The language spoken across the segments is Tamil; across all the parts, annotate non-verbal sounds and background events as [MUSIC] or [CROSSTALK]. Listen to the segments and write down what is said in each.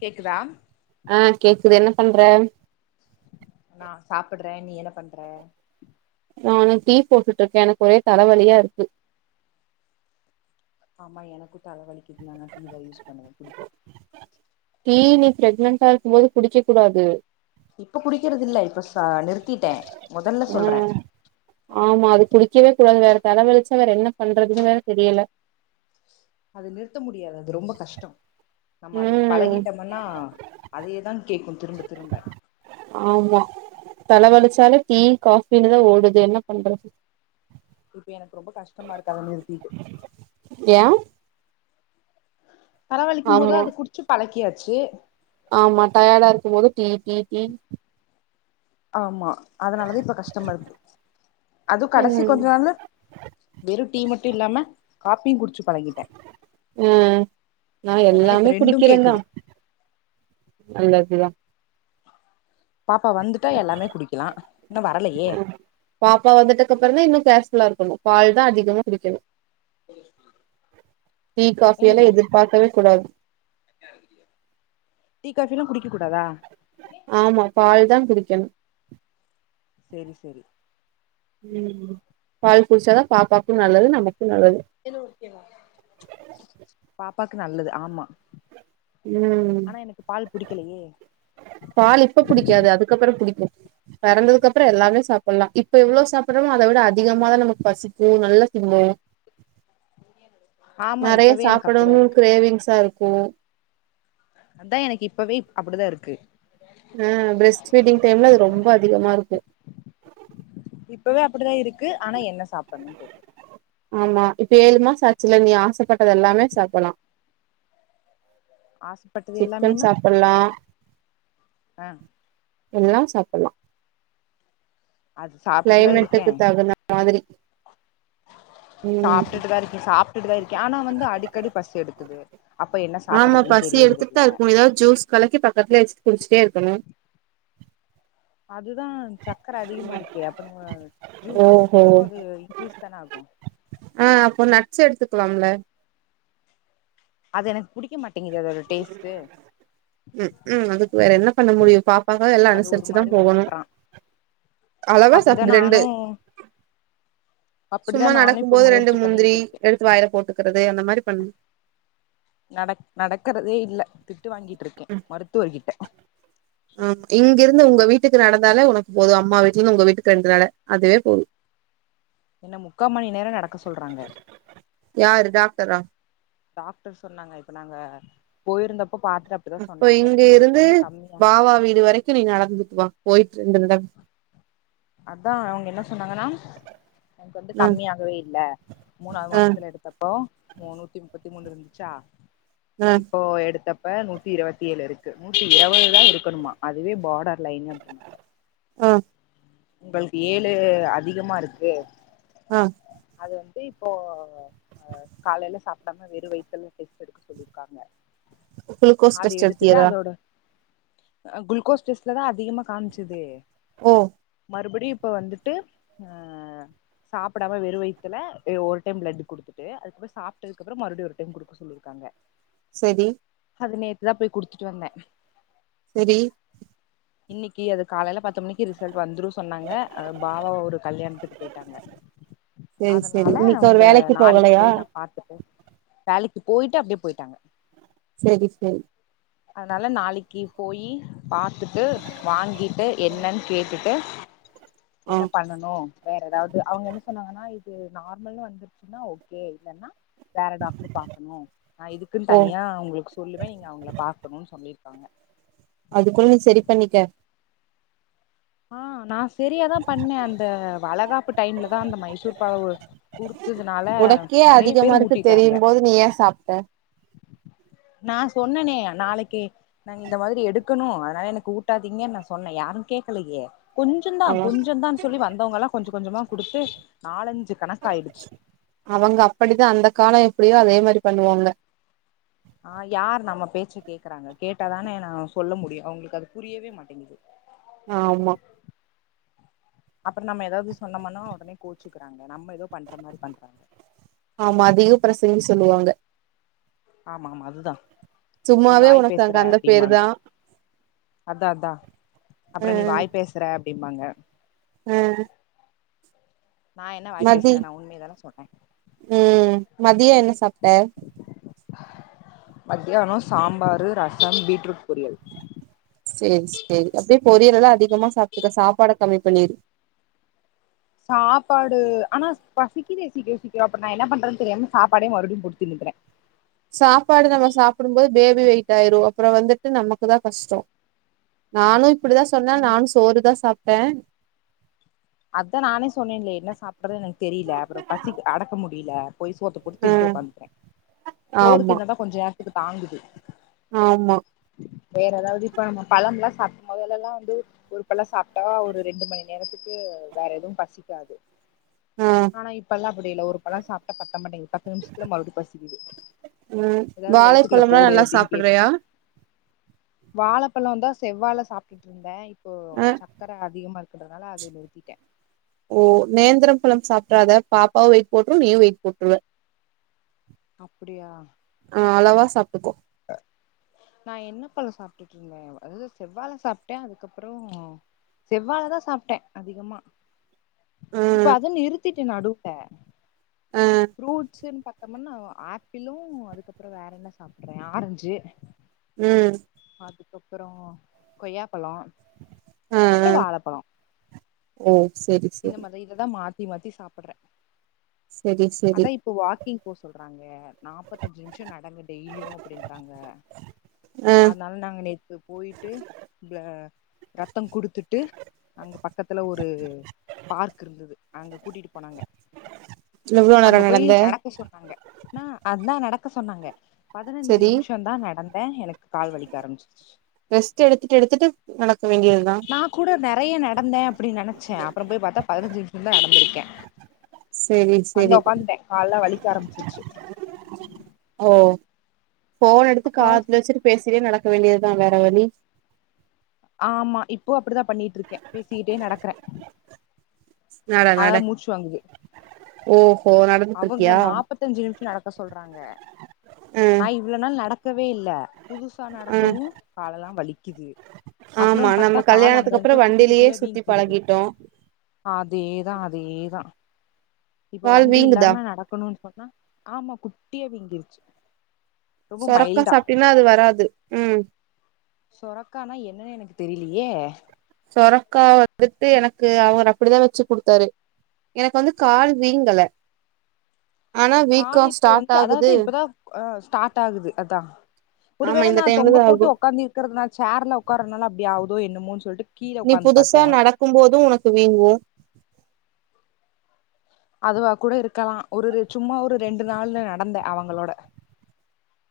கேக்குதா அ கேக்குது என்ன பண்ற நா சாப்பட்றே நீ என்ன பண்ற நானு டீ போட்டுட்ருக்கே எனக்கு ஒரே தலவலியா இருக்கு ஆமா எனக்கு தல வலிக்குது நாலா டீதா யூஸ் பண்ணுவே குடிப்பே டீ நீ ப்ரக்னன்டா இருக்கும்போது குடிக்கக்கூடாது இப்ப குடிக்கறதில்ல இப்ப ச நிறுத்திட்டே மொதல்ல சொல்றே ம் ஆமா அது குடிக்கவே கூடாது வேற தலவலிச்சா வேற என்ன பண்றதுன் வேற தெரியல அது நிறுத்த முடியாது அது ரொம்ப கஷ்டோ நம்ம அதுக்கு ம் பழகிட்டமன்னா அதே தான் கேக்கு திரும்ப திரும்ப ஆமா தல வலிச்சாலே டீ காஃபினுதா ஓடுது என்ன பண்றது இப்ப எனக்கு ரொம்ப கஷ்டமா இருக்கு அத நிறுத்திட்டு ஏ தரவலிக்கும் போது ஆமா அத குடிச்சு பழக்கியாச்சி ஆமா டயடாருக்கும் போது டீ டீ டீ ஆமா அதனாலதா இப்ப கஷ்டமாருக்கு அது கடைசி ம் கொஞ்ச நாள்ல வெறு டீ மட்டு இல்லாம காப்பியு குடிச்சு பழகிட்டே ம் நா அதனால இப்ப எல்லாமே ரெண்டு குடிக்கிறந்தா கேக்குது நல்லதுதா பாப்பா வந்துட்டா எல்லாமே குடிக்கலா இன்னு வரலையே பாப்பா வந்துட்டக்கப்பறந்தா இன்னு கேர்ஃபுல்லா இருக்கணு பால்தா அதிகமா குடிக்கணு தெரியுமா டீ காஃபி எல்லா எதிர்பார்க்கவே கூடாது [INAUDIBLE] டீ காஃபி எல்லா குடிக்கக்கூடாதா ஆமா பால்தா குடிக்கணு செரி செரி ம் பால் குடிச்சாதா பாப்பாக் பாப்பாக்கு நல்லது ஆமா ம் ஆனா எனக்கு பால் புடிக்கலையே பால் இப்ப புடிக்காது அதுக்கப்பறோ புடிக்கு பெறந்ததுக்கப்றோ எல்லாமே சாப் புல்லா இப்ப எவ்ளோ சாப்புட்றமோ அத விட அதிகமாதா நமக்கு பசிக்கு நல்லா திம்போ [INAUDIBLE] நெறையா இப்பவே எனக்கு அப்டிதா சாப்புடவூ இருக்கு கிரேவிங்ஸா இருக்கு அதா எனக்கு இப்பவே அப்பிடிதா இருக்கு ஆ பிரஸ்ட் ஃபீடிங் டைம்ல அது ரொம்ப அதிகமா இருக்கு இப்பவே அப்பிடிதா இருக்கு ஆனா என்ன சாப்புட்னூன் தெரியல ஆமா இப்ப ஏழுமாசாச்சில நீ ஆசப்பட்டத எல்லாமே சாப்புட்லா ஆச சிக்கன் சாப்புட்லா ஆ எல்லா சாப்புட்லா அது சாப்ட்டுட்டுதா கிளைமேட்டுக்குத் தகுந்த மாதிரி ம் சாப்டுட்டுதா இருக்கே சாப்டுட்டுதா இருக்கே ஆனா வந்து அடிக்கடி பசி எடுக்குது அப்ப என்ன ஆமா சாப்டுறதுன் பசி தெரியறது இல்ல எடுத்துட்தா இருக்கு ஏதாவது ஜூஸ் கலக்கி பக்கத்துலயே வச்சிட்டு குடிச்சிட்டே இருக்கணு அதுதா சக்கர அதிகமா இருக்கே அப்ப நம்ம ஜூஸா ஓஹோ குடிச்சாலு அது இன்கிரீஸ் தான ஆகு ஆ அப்போ நட்ஸ் எடுத்துக்கலாம்ல அது எனக் புடிக்க மாட்டேங்குது அதோட டேஸ்ட்டூ ம்கும் அதுக்கு வேற என்ன பண்ண முடியு பாப்பாக்காக எல்லா அது ஒரு அனுசரிச்சுதா மாரி போகணு ஒமட்றா அளகா அப்டிதா சாப்புடு ரெண்டு நானு அப்டிதா சும்மா நானு நடக்கும் இப்ப போது ரெண்டு முயற்சி முந்திரி பண்ணிக்கிட்டு இருக்கே எடுத்து வாயில போட்டுக்குறது அந்த மாரி பண்ணு நடக் நடக்குறதே இல்ல திட்டு வாங்கிட்ருக்கே மருத்துவர்கிட்ட ஆ இங்கெருந்து உங்க வீட்டுக்கு நடந்தாலே உனக்கு போது அம்மா வீட்லந்து உங்க வீட்டுக்கு இரண்டு நட அதுவே போது என்ன முக்கா மணி நேரோ நடக்க சொல்றாங்க யாரு டாக்டரா டாக்டர் சொன்னாங்க இப்ப நாங்க போயிருந்தப்போ பாத்துட்டு அப்டிதா சொன்னாங்க உங்களுக்கு வந்து கம்மியா அவா வீடு வரை கி நீ நடந்துட்டு வா போயிட்ருந்து நட அதா அவங்க என்ன சொன்னாங்கண்ணா உனக்கு வந்து ஆ கம்மியாகவே இல்ல மூணாவது ஆ மாசத்துல எடுத்தப்போ முன்னூத்தி முப்பத்தி மூணு இருந்துச்சா ஆ இப்போ எடுத்தப்ப நூத்தி இருபத்தி ஏழு இருக்க நூத்தி இருபதுதா இருக்கணுமா அதுவே பார்டர் லைன் அப்டின்னாங்க ஆ உங்களுக்கு ஏழு அதிகமா இருக்கு ஆ அத வந்து இப்ப ஆ காலயில சாப்பிடாம வெறும் வயித்துல டெஸ்ட் எடுக்க சொல்லியிருக்காங்க குளுக்கோஸ் அது டெஸ்ட் எடுத்துட்டு எடுத்தியதா அதோட குளுக்கோஸ் டெஸ்ட்ல தா அதிகமாக காமிச்சுது ஓ மறுபடியு இப்ப வந்துட்டு அ சாப்பிடாம வெறும் வயத்துல ஒருடைம் பிளட் கொடுத்துட்டு அதுக்கப்புறோ சாப்பிட்டதுக்கப்புற மறுபடி ஒரு டைம் கொடுக்க சொல்லியிருக்காங்க சேரி அது நேத்துதா போய் கொடுத்துட்டு வந்தே சேரி இன்னைக்கு அது காலையில பத்து மணிக்கு ரிசல்ட் வந்துரு சொன்னாங்க பாவா ஒரு கல்யாணத்துக்கு போயிட்டாங்க செரி செரி அதனால அவங்க நாளைக்கு போய் நா பாத்துப்போ வேலைக்கு போயிட்டு அப்டியே போயிட்டாங்க சேரி சேரி அதனால நாளைக்கு போயி பாத்துட்டு வாங்கிட்டு என்னன்னு கேட்டு வு ஆ என்ன பண்ணனு வேற ஏதாவது அவங்க என்ன சொன்னாங்கன்னா இது நார்மல்னு வந்துருச்சுன்னா ஓகே இல்லேன்னா வேற டாக்டர் பாக்கணு நா இதுக்குன்னு ஓ தனியா உங்களுக்கு சொல்லுமே நீங்க அவங்கள பாக்கணும்னு சொல்லியிருக்காங்க அதுக்குள்ள நீ சேரி பண்ணிக்க ஆஹ் நா சரியாதா பண்ணே அந்த வளகாப்பு டைம்ல தா அந்த மைசூர் பாகு குடுத்ததுனால நேறய பேரு ஊட்டிட்டாங்க அப்ப நீ ஏன் சாப்பிட்ட [UNINTELLIGIBLE] நா சொன்னனே நாளைக்கு நாங்க இந்த மாரி எடுக்கணு அதனால எனக்கு ஊட்டாதீங்கன்னு நா சொன்னே யாரு கேடக்கலையே கொஞ்சோ தா அவ கொஞ்சோ தான்னு சொல்லி வந்தவங்க எல்லா கொஞ்சோ கொஞ்சோ கொடுத்து நாலஞ்சு கணக்க ஆயிடுச்சு அவங்க அப்டிதா அந்த கால எப்டியோ அத மாரி பண்ணுவாங்க ஆஹ் யார் நம்ம பேச்சு கேக்குறாங்க கேட்டாதானே நா சொல்ல முடியு அவங்களுக்கு அது புரியவே மாட்டேங்குது ஆமா அப்புறோ நம்ம ஏதாவது சொன்னம்னோ உடனே கோச்சுக்கிறாங்க நம்ம ஏதோ பண்ற மாதிரி பண்றாங்க ஆமா அதிக பிரசிங்ன்னு சொல்லுவாங்க ஆமா ஆமா அதுதா நீ சும்மாவே வாய் உனக்கு பேசுற அங்க அந்த பேரு அப்டிமாங்க தா அதா அதா அ அப்புறோ நீ வாய் பேச [UNINTELLIGIBLE] அப்படிம்பாங்க ம் நா என்ன வாய் மதி பேசுனே நா உண்மைய தான சொன்னே ம் மதியம் என்ன சாப்ட்ட மத்தியான சாம்பாரு ரசம் பீட்ரூட் பொரியல் சேரி சேரி அப்படியே பொரியல் எல்லா அதிகமா சாப்பிட்டுக்க சாப்பாட கம்மி பண்ணிரு சாப்பாடு ஆனா பசிக்குதே சீக்கிர சீக்கிர அப்ப நா என்ன பண்றேன்னு தெரியாம சாப்பாடே மறுபடியு போட்டு திண்ணுக்கிறே சாப்பாடு நம்ம சாப்பிடும் போது பேபி வெயிட் ஆயிரு அப்பற வந்துட்டு நமக்கு தான் கஷ்டோ நானு இப்படிதா சொன்னே ஆனா ம் நானு சோறுதா சாப்பிட்டே அதா நானே சொன்னேன்ல என்ன சாப்பிடுறது எனக்கு தெரியல அப்பற பசிக்கு அடக்க முடியல போய் சோத்து போட்டு அ தின்ட்டு உக்காந்துக்கிறே சோறு ஆமா தின்னதா கொஞ்சோ நேரத்துக்கு தாங்குது ஆமா வேற ஏதாவது இப்ப நம்ம பழம் ல்லா சாப்பிடபோது மெதல்லாய்லா வந்து ஒருபழ சாப்பிட்டா ஒரு ரெண்டு மணி நேரத்துக்கு வேற எதுவு பசிக்காது ஆ ஆனா இப்பெல்லா அப்படி இல்ல ஒரு பழம் சாப்பிட்டா பத்த மாட்டிக்குது பத்து நிமிஷத்துல மறுபடியு பசிக்குது ம் ஏதாவது வயசதுக்குள்ளே வாழைப்பழம்லா போடு நல்லா அப்படின்னு கேக் சாப்புட்றியா வாழைப்பழம் இருந்தா செவ்வால சாப்பிட்டுட்டு இருந்தே இப்போ அ சக்கர அதிகமா இருக்கதுனால நிறுத்திட்டே ஓ நேந்திரம் பழம் சாப்பிடறாத பாப்பாவும் வெயிட் போட்டுரு நீயும் வெயிட் போட்டுருவே அப்டியா ஆ அளவா சாப்பிட்டுக்கோ நா என்ன பழம் சாப்பிடிட்டு இருக்கே அது செவ்வாழ சாப்பிட்டே அதுக்கப்பறோ செவ்வாழ தா சாப்பிட்டே அதிகமா இப்ப ம் அது நிறுத்திட்டே நடுவுல ஆ ஃப்ரூட்சு அதுக்கு முன்ன ஆப்பிளு அதுக்கப்பறோ வேற என்ன சாப்பிடடே ஆரஞ்சு ம் அதுக்கப்பறோ கொய்யாப்பழம் ஆ அப்பற ஆ வாழைப்பழம் ஓ சேரி சேரி மாதிரி இததா மாத்தி மாத்தி சாப்பிட்றே செரி செரி அதா இப்போ வாக்கிங் போக சொல்றாங்க நாப்பத்தஞ்சு நிமிஷ நடங்க டெய்லியு அப்டின்றாங்க ஆ அதனால நாங்க நேத்து போயிட்டு ப்ள ரத்தம் கொடுத்துட்டு அங்கே பக்கத்தில ஒரு பார்க் இருந்தது அங்க கூட்டிட்டு போனாங்க எவ்ளோ நேரோ அங்க போய் நடந்த நடக்க சொன்னாங்க நா அதா நடக்க சொன்னாங்க பதினஞ்சு செரி நிமிஷ தா நடந் எனக்கு கால் வலிக்க ஆரம்பிச்சுருச்சு ரெஸ்ட் எடுத்துட்டு எடுத்துட்டு நடக்க வேண்டியதுதா நா கூட நெறைய நடந்தே அப்டி நினைச்சே அப்பற போய் பாத்தா பதினஞ்சு நிமிஷோ குள்ளே நடந்திருக்கே செரி செரி வந்து உக்காந்துட்டே கால்ல்லா வலிக்க ஆரம்பிச்சிருச்சு ஓ போன் எடுத்து அப்றோ காதுல வச்சிரு பேசிட்டே நடக்க வேண்டியதா வேற வழி ஆமா இப்போ அப்படிதா பண்ணிட்டு இருக்கே பேசிகிட்டே நடக்குறே நட நட வாங்குது ஓ அவங்க நாப்பத்தஞ்சு நிமிஷ நடக்க சொல்றாங்க அ நா இவ்வளவு நாள் நடக்கவே இல்ல புதுசா அ நடக்கவு கால் எல்லா வலிக்குது அப்பற ஆமா நம்ம பாத்தா கால் அங்க கல்யாணத்துக்கு அப்புறோ எங்க குட்டி வண்டிலயே குட்டியாவே சுத்தி வீங்கிக்கிரது பழகிட்டோ அதேதா அதேதா இப்ப கால் வண் வீங்குதா நடக்கணுனு சொன்னா ஆமா குட்டிய விங்கிருச்சு சுரக்கா சாப்ட்டைனா அது வராது ம் சுரக்கானா என்னன்னு எனக்கு தெரியலையே சுரக்கா வந்துட்டு எனக்கு அவர் அப்டிதி வச்சு கொடுத்தாரு எனக்கு வந்து கால் வீங்கல ஆனா கால வீக்கோ இப்போ ஸ்டார்ட் வந்து அதாவது ஆகுது இப்பதா ஆ ஸ்டார்ட் ஆகுது அதா ஆமா ஒருவேள இந்த நா தொங்க டைம்லதா போட்டு ஆகு ஒக்காந்து இருக்றது நா சேர்ல ஒக்காறனால அப்டி ஆகுதோ என்னமோன் சொல்ட்டு நீ புதுசா நடக்கும் போது உனக்கு வீங்கு அதுவாக்கூட இருக்கலா ஒருரு சும்மா ஒரு ரெண்டு நாள்ல நடந்தே அவங்களோட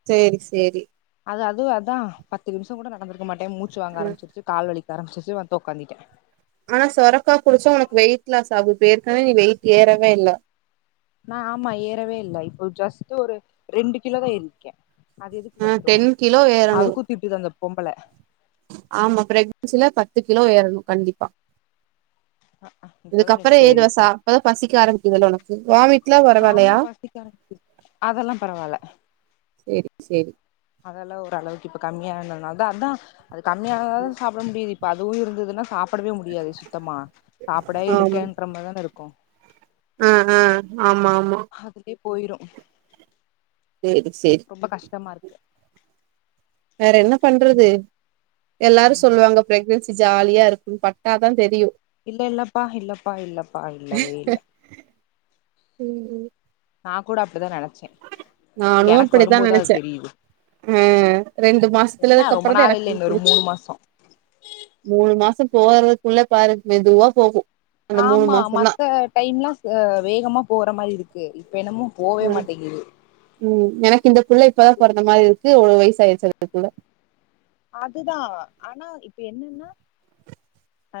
சேரி சேரி அது அதுவு அதா பத்து நிமிஷோங்கூட நடந்திருக்க மாட்டே மூச்சு வாங்க ம் ஆரம்பிச்சிருச்சு கால் வலிக்க ஆரம்பிச்சிருச்சி வந்து ஒக்காந்திட்டே ஆனா சொரக்கா குடிச்சா ஒனக்கு வெயிட் லாஸ் ஆகு ஏற்கனே நீ வெயிட் ஏறவே இல்ல நா ஆமா ஏறவே இல்ல இப்போ ஜஸ்ட்டு ஒரு ரெண்டு கிலோதா ஏறிருக்கே அது எதுக்கு ஆ பத்தூ டென் கிலோ ஏறணு அதுக்கூ திட்டுதந்த பொம்பள ஆமா ப்ரக்னன்சில பத்து கிலோ ஏறணு கண்டிப்பா இப்பதா ரெண்டு இதுக்கப்பறோ பேர் இருக்கு ஏதுவசா அப்பதா பசிக்க ஆரம்பிக்குதுல ஒனக்கு வாமி்ட் ஆமா பசிக்க ஆரம்பிக்கிது அதெல்லா பரவால சேரி சேரி அதெல்லா ஓரளவுக்கு இப்ப கம்மியா ஆனதுனாலதா அதா அது கம்மியாகாக சாப் புட முடியாது இப்ப அதுவு இருந்ததுன்னா சாப்புடவே முடியாது சுத்தமா சாப்புட ஆமா எடுக்கன்ற மாரிதானே இருக்கு ஆ ஆ ஆமா ஆமா அதுக்கே போயிரு தேரி சேரி ரொம்ப கஷ்டமா இருக்கு வேற என்ன பண்றது எல்லாரு ஆமா சொல்லுவாங்க பிரக்னன்சி ஜாலியா இருக்கு பட்டாதா தெரியு இல்ல இல்லப்பா இல்லப்பா இல்லப்பா இல்லவே இல்ல நாக்கூட அப்டிதா நெனச்சே நானூ எனக்கு அப்பிடிதா வரும்போதுதா அது நெனச்சே தெரியுது ஆ ரெண்டு என்ன ரொம்ப மாசத்துலதுக்கப்றதா நாள் எனக்கு இல்ல இன்னொரு புரிஞ்ச்சி மூணு மாசோ மூணு மாசோ போறதுக்குள்ளே பாரு மெதுவா போகு அந்த மூணு ஆமா மாசந்தா மத்த டைம்லா ஆ வேகமா போற மாரி இருக்கு இப்ப என்னமோ போவே அ மாட்டேங்குது ம் எனக்கு இந்த புள்ள இப்பதா அது பொறந்த மாரி இருக்கு ஒலு வயசாயிருச்சி அதுக்குள்ள அதுதா ஆனா இப்ப என்னன்னா ஆ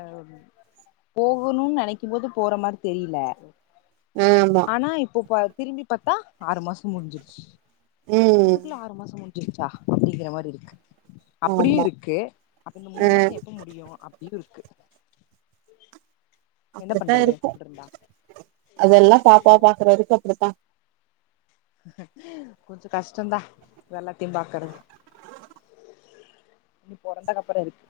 ஆவ் போகணூன் நெனைக்கு போது போற மாரி தெரியலே ஆமா ஆனா இப்போ பா திரும்பி பாத்தா ஆறு மாசோ முடிஞ்சிருச்சி ம் அதுக்குள்ள ஆறு மாசோ முடிஞ்சிருச்சா அப்டிங்கிற மாரி இருக்கு அப்டியு ஆமா இருக்கு அப்ப இந்த ஆ மூணு மாசோ எப்ப முடியூ அப்டீனு இருக்கு என்ன அப்டித்தா பண்றது இருக்கு இப்டி இருந்தா அதெல்லா பாப்பா பாக்குற வரைக்கு அப்டித்தா கொஞ்சோ கஷ்டோந்தா இது எல்லாத்தையு பாக்குறது இனி பொறந்தகப்பறோ இருக்கு